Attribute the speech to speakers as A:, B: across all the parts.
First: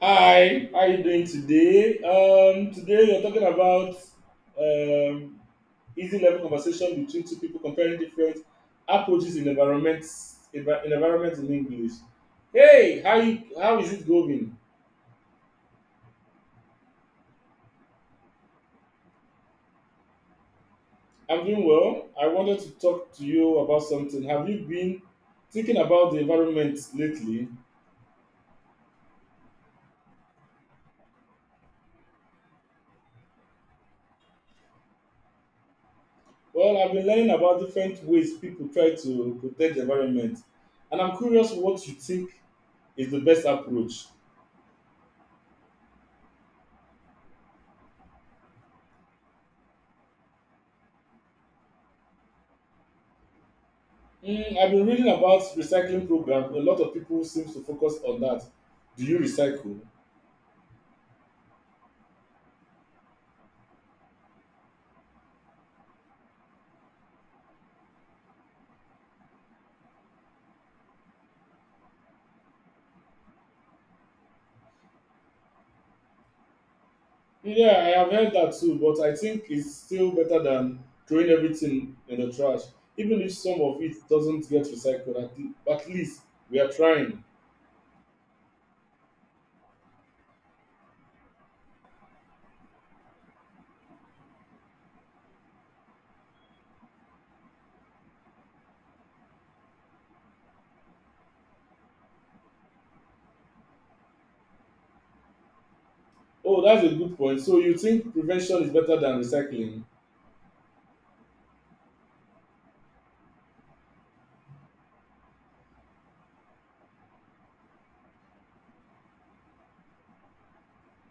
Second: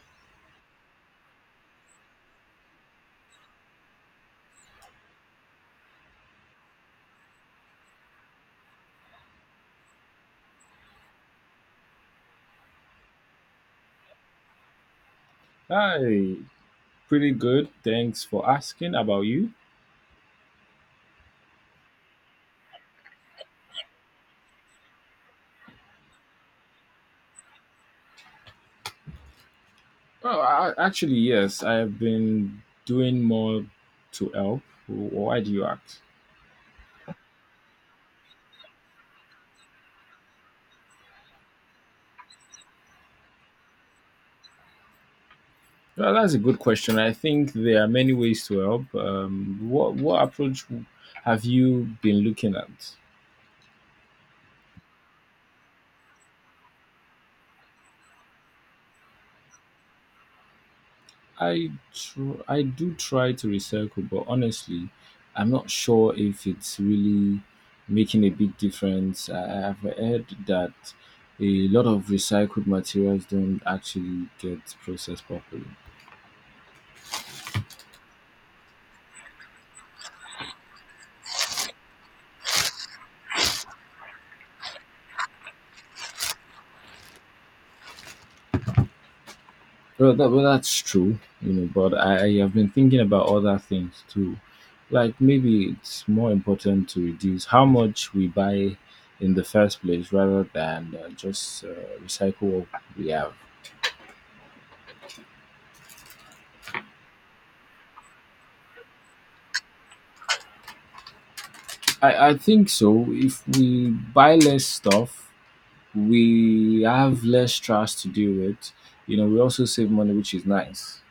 A: Hi, how are you doing today? Today we are talking about um, easy level conversation between two people comparing different approaches in environment in English. Hey, how is it going?
B: Hi, pretty good. Thanks for asking about you.
A: I'm doing well. I wanted to talk to you about something. Have you been thinking about the environment lately?
B: Oh, actually, yes, I have been doing more to help. Why do you act?
A: Well, I've been learning about different ways people try to protect the environment, and I'm curious what you think is the best approach.
B: Well, that's a good question. I think there are many ways to help. What approach have you been looking at?
A: Mm, I've been reading about recycling programs. A lot of people seem to focus on that. Do you recycle?
B: I do try to recycle, but honestly, I'm not sure if it's really making a big difference. I've heard that a lot of recycled materials don't actually get processed properly.
A: Yeah, I have heard that too, but I think it's still better than throwing everything in the trash. Even if some of it doesn't get recycled, at least we are trying.
B: Well, that's true, you know. But I have been thinking about other things too, like maybe it's more important to reduce how much we buy in the first place rather than just recycle what we have.
A: Oh, that's a good point. So you think prevention is better than recycling?
B: I think so. If we buy less stuff, we have less trash to deal with. You know, we also save money, which is nice.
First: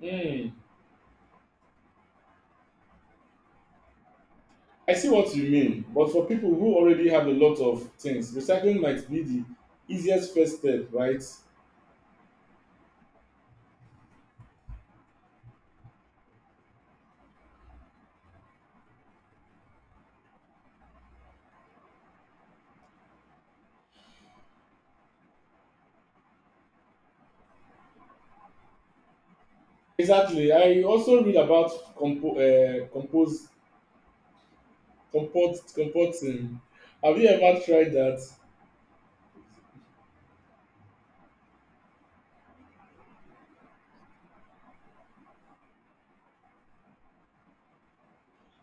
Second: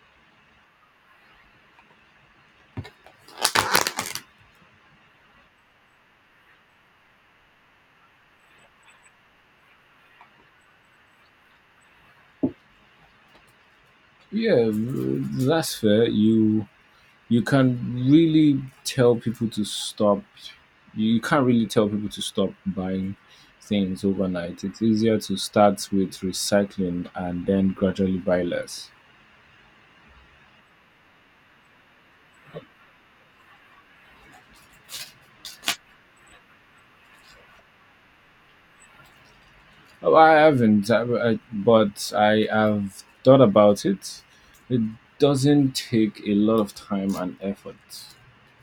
A: Hmm. I see what you mean, but for people who already have a lot of things, recycling might be the easiest first step, right?
B: Yeah, that's fair. You can really tell people to stop. You can't really tell people to stop buying things overnight. It's easier to start with recycling and then gradually buy less.
A: Exactly. I also read about compo- compose comport comporting. Have you ever tried that?
B: Oh, I haven't, I- but I have thought about it. It doesn't take a lot of time and effort.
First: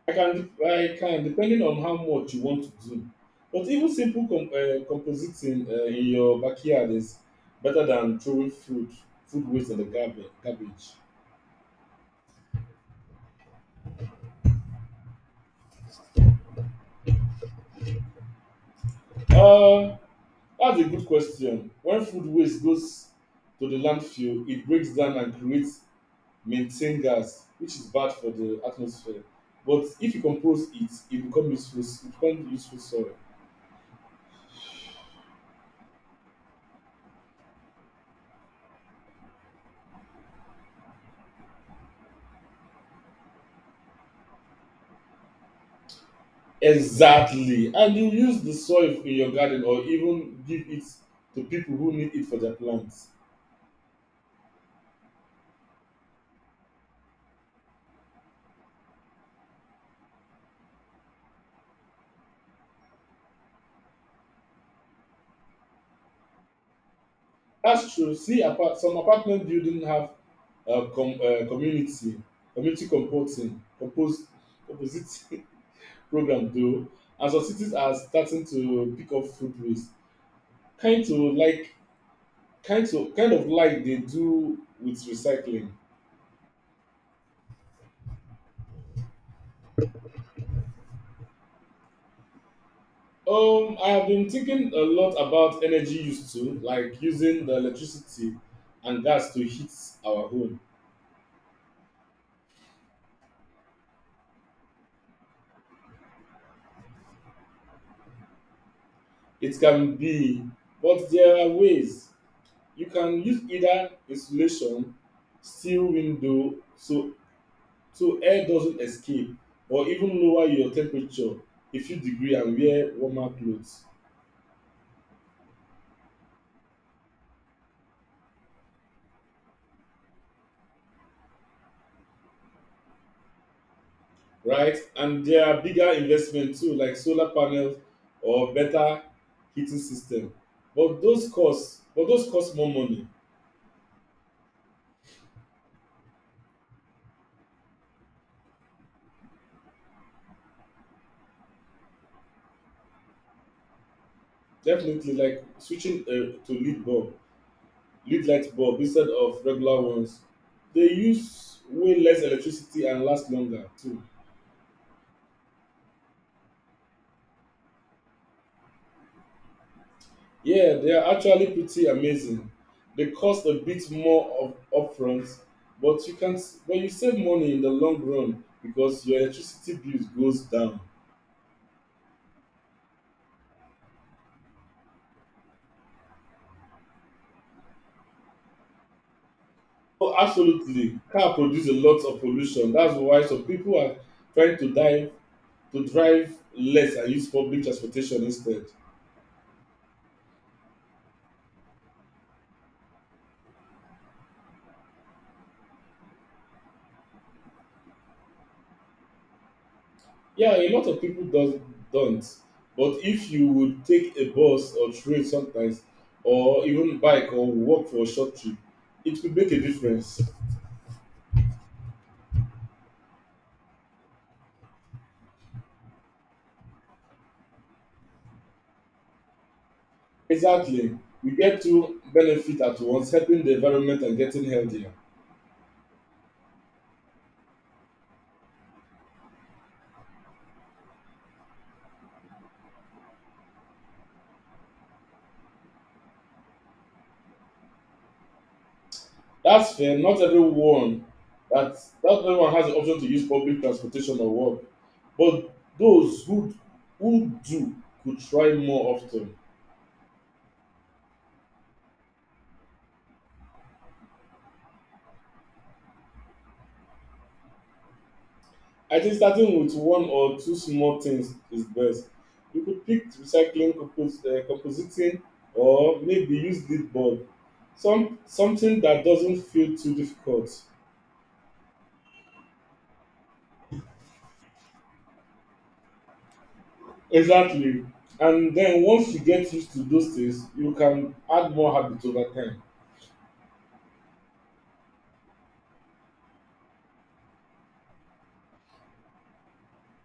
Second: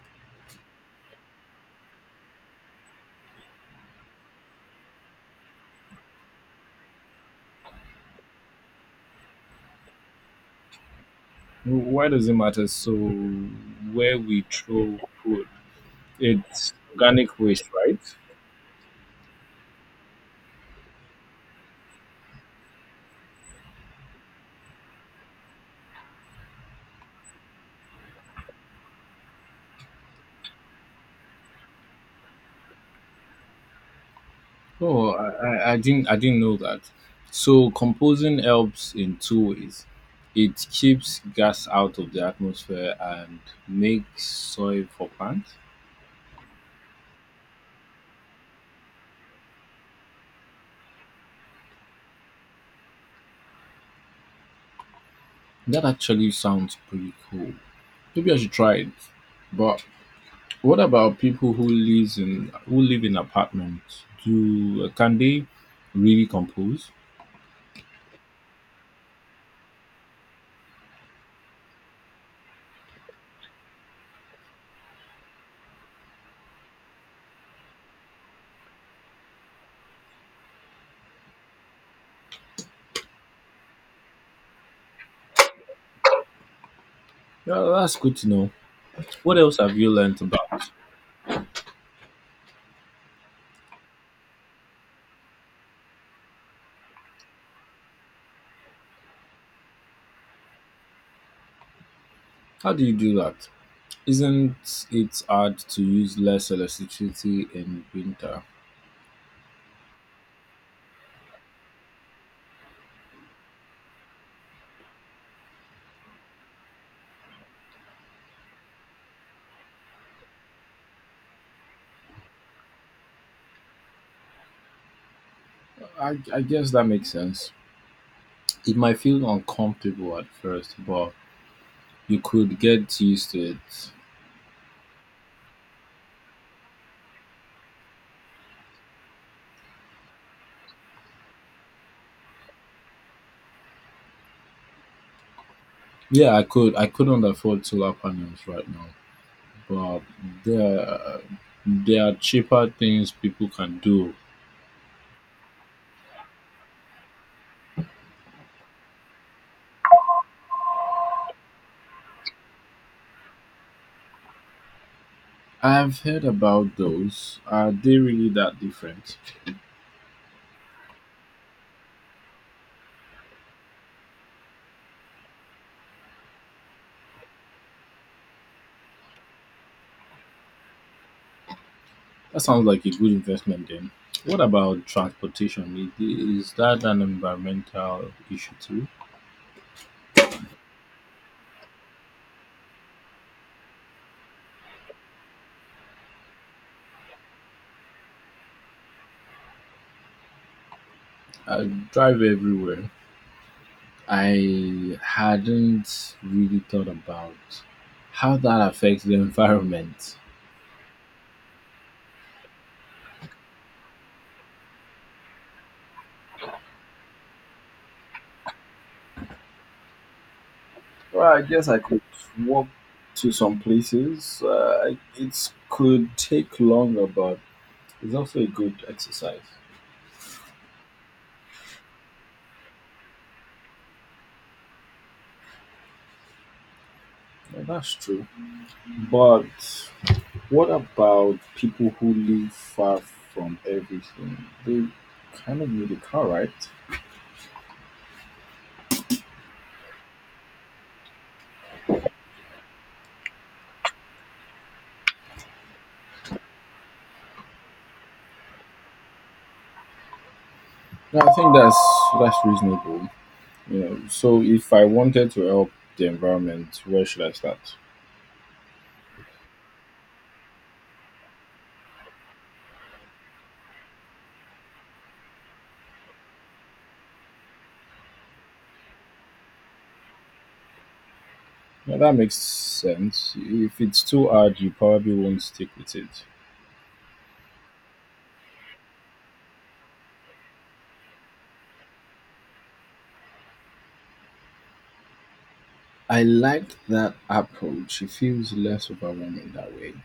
A: I can depending on how much you want to do. But even simple compositing in your backyard is better than throwing food waste in the garbage.
B: Why does it matter? So, where we throw food, it's organic waste, right?
A: Uh, that's a good question. When food waste goes to the landfill, it breaks down and creates methane gas, which is bad for the atmosphere. But if you compose it, e become useful soil.
B: Oh, I didn't know that. So, composing helps in two ways. It keeps gas out of the atmosphere and makes soil for plants.
A: Exactly, and you use the soil in your garden or even give it to people who need it for their plants.
B: That actually sounds pretty cool. Maybe I should try it. But what about people who live in apartments? Do Can they really compose?
A: That's true. See, apart some apartment building have uh, com uh, community community composting program though, and some cities are starting to pick up food waste, kind to like kind of kind of like they do with recycling?
B: Yeah, that's good to know. What else have you learned about?
A: I have been thinking a lot about energy used to, like using the electricity and gas to heat our home.
B: How do you do that? Isn't it hard to use less electricity in winter?
A: It can be, but there are ways. You can use either insulation, steel window, so air doesn't escape, or even lower your temperature a few degree and wear warmer clothes.
B: I guess that makes sense. It might feel uncomfortable at first, but you could get used to it.
A: Right? And there are bigger investments too, like solar panels or better heating system. But those cost more money.
B: Yeah, I couldn't afford solar panels right now, but there there are cheaper things people can do.
A: Definitely, like switching to lead bulb, lead light bulb instead of regular ones. They use way less electricity and last longer too.
B: I've heard about those. Are they really that different?
A: Yeah, they are actually pretty amazing. They cost a bit more of upfront, but you save money in the long run because your electricity bills goes down.
B: That sounds like a good investment then. What about transportation? Is that an environmental issue too?
A: Oh, absolutely. Car produce a lot of pollution. That's why some people are trying to dive to drive less and use public transportation instead.
B: I drive everywhere. I hadn't really thought about how that affects the environment.
A: Yeah, a lot of people does don't. But if you would take a bus or train sometimes, or even bike or walk for a short trip, it could make a difference.
B: Well, I guess I could walk to some places. It could take longer, but it's also a good exercise.
A: Exactly. We get two benefit at once, helping the environment and getting healthier.
B: Yeah, that's true. But what about people who live far from everything? They kind of need a car, right?
A: That's fair. That not everyone has the option to use public transportation or work, but those who do could try more often.
B: No, I think that's reasonable. You know, so if I wanted to help the environment, where should I start?
A: I think starting with one or two small things is best. You could pick recycling, compositing, or maybe use lead board. Something that doesn't feel too difficult.
B: Yeah, that makes sense. If it's too hard, you probably won't stick with it.
A: Exactly. And then once you get used to those things, you can add more habits over time.
B: I like that approach. It feels less overwhelming that way.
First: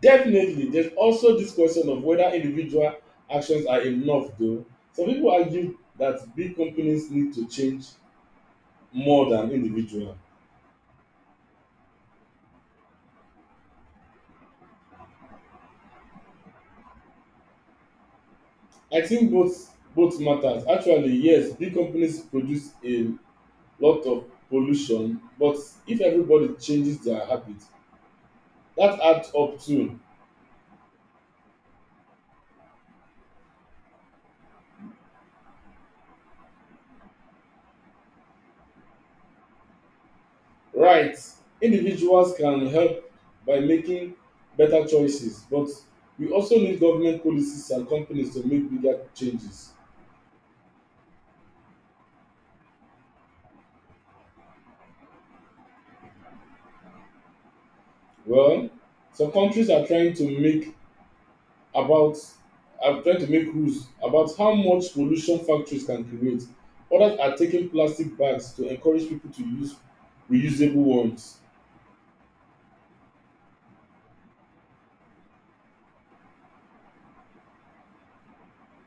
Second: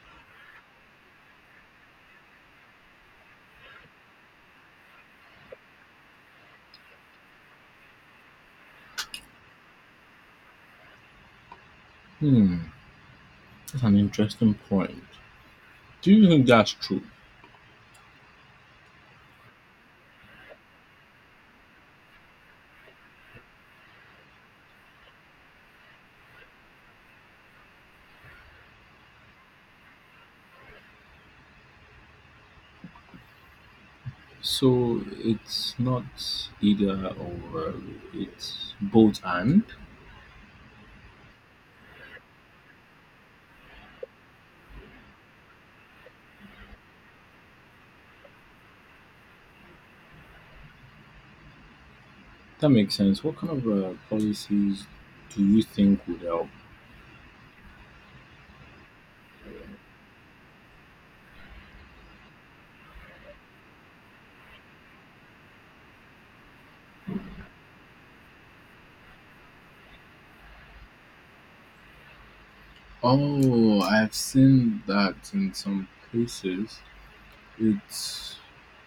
A: Definitely, there's also this question of whether individual actions are enough, though. Some people argue that big companies need to change more than individual.
B: Hmm, that's an interesting point. Do you think that's true?
A: I think both matters. Actually, yes, big companies produce a lot of pollution, but if everybody changes their habits, that adds up too.
B: So it's not either or, it's both and?
A: Right. Individuals can help by making better choices, but we also need government policies and companies to make bigger changes.
B: That makes sense. What kind of policies do you think would help?
A: Well, some countries are trying to about make rules about how much pollution factories can create. Others are taking plastic bags to encourage people to use reusable ones.
B: Oh, I've seen that in some places. It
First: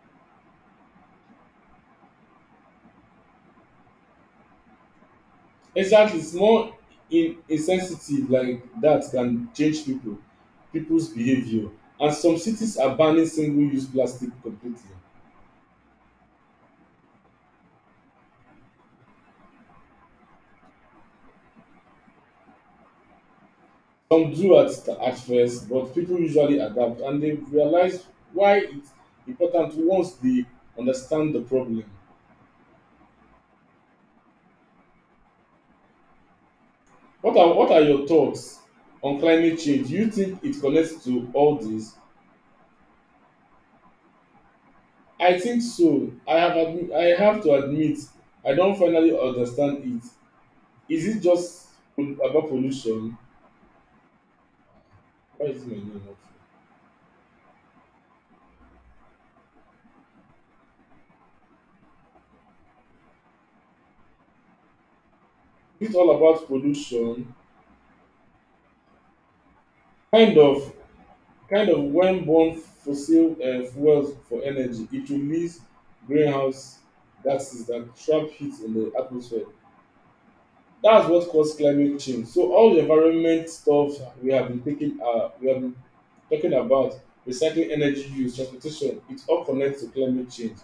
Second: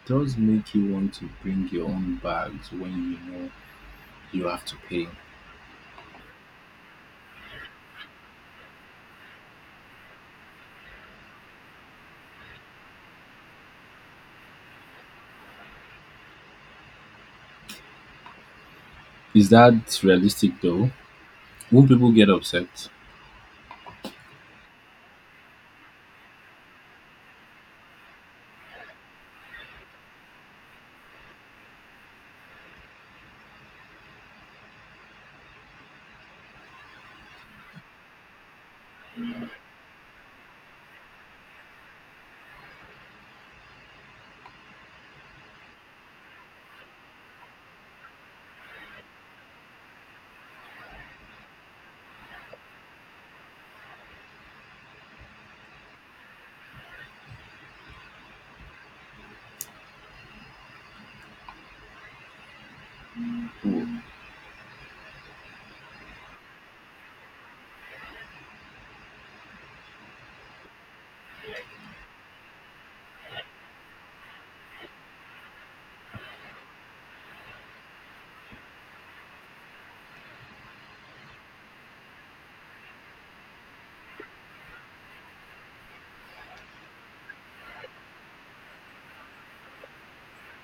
B: does make you want to bring your own bags when you know you have to pay.
A: Exactly, small in insensitive like that can change people's behaviour, and some cities are banning single use plastic completely.
B: Is that realistic though? Would people get upset?
A: Some do at first, but people usually adapt and they realize why it's important once they understand the problem. What are your thoughts on climate change? Do you think it connects to all this? I think so. I have to admit, I don't finally understand it. Is it just about pollution? Why is my name up?
B: Mm.
A: Is it all about pollution? Kind of. Kind of, when burn fossil fuels for energy, it release greenhouse gases that trap heat in the atmosphere. That's what cause climate change. So all the environment stuff we have been talking about, recycling, energy use, transportation, it all connects to climate change.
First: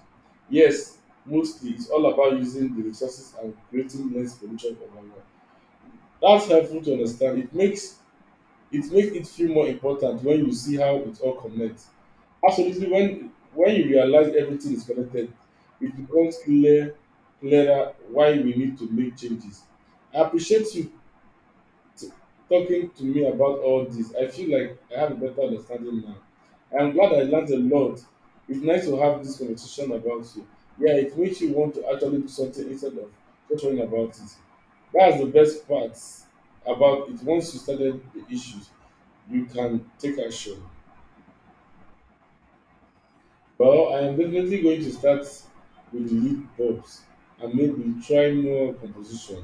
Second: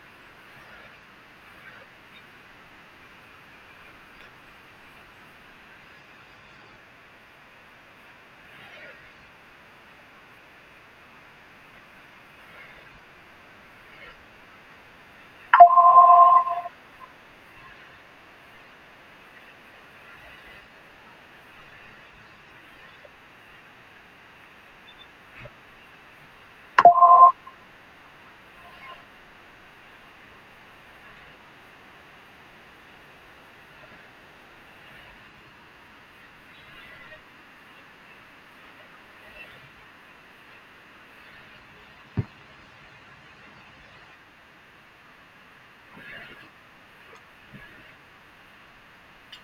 A: Yes, mostly it's all about using the resources and creating less pollution for environment. That's helpful to understand. It makes it feel more important when you see how it all connects. Absolutely. When you realize everything is connected, it becomes clearer why we need to make changes. I appreciate you t- talking to me about all this. I feel like I have a better understanding now. I'm glad I learned a lot. It's nice to have this conversation about you. Yeah, it makes you want to actually do something instead of just worrying about it. That's the best part about it. Once you started the issues, you can take action. Well, I am definitely going to start with the lead bulbs and maybe try more composition.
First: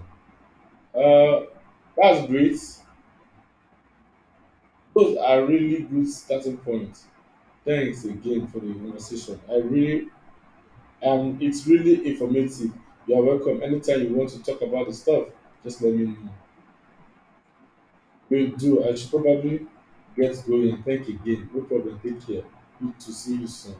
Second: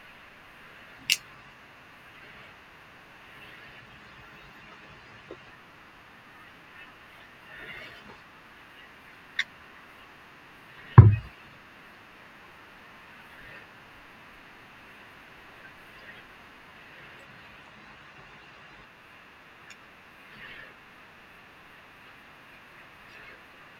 A: Uh, that's great. Those are really good starting points. Thanks again for the conversation. I really it's really informative. You are welcome. Anytime you want to talk about the stuff, just let me know. We do. I should probably get going. Thank again. No problem. Take care. Good to see you soon.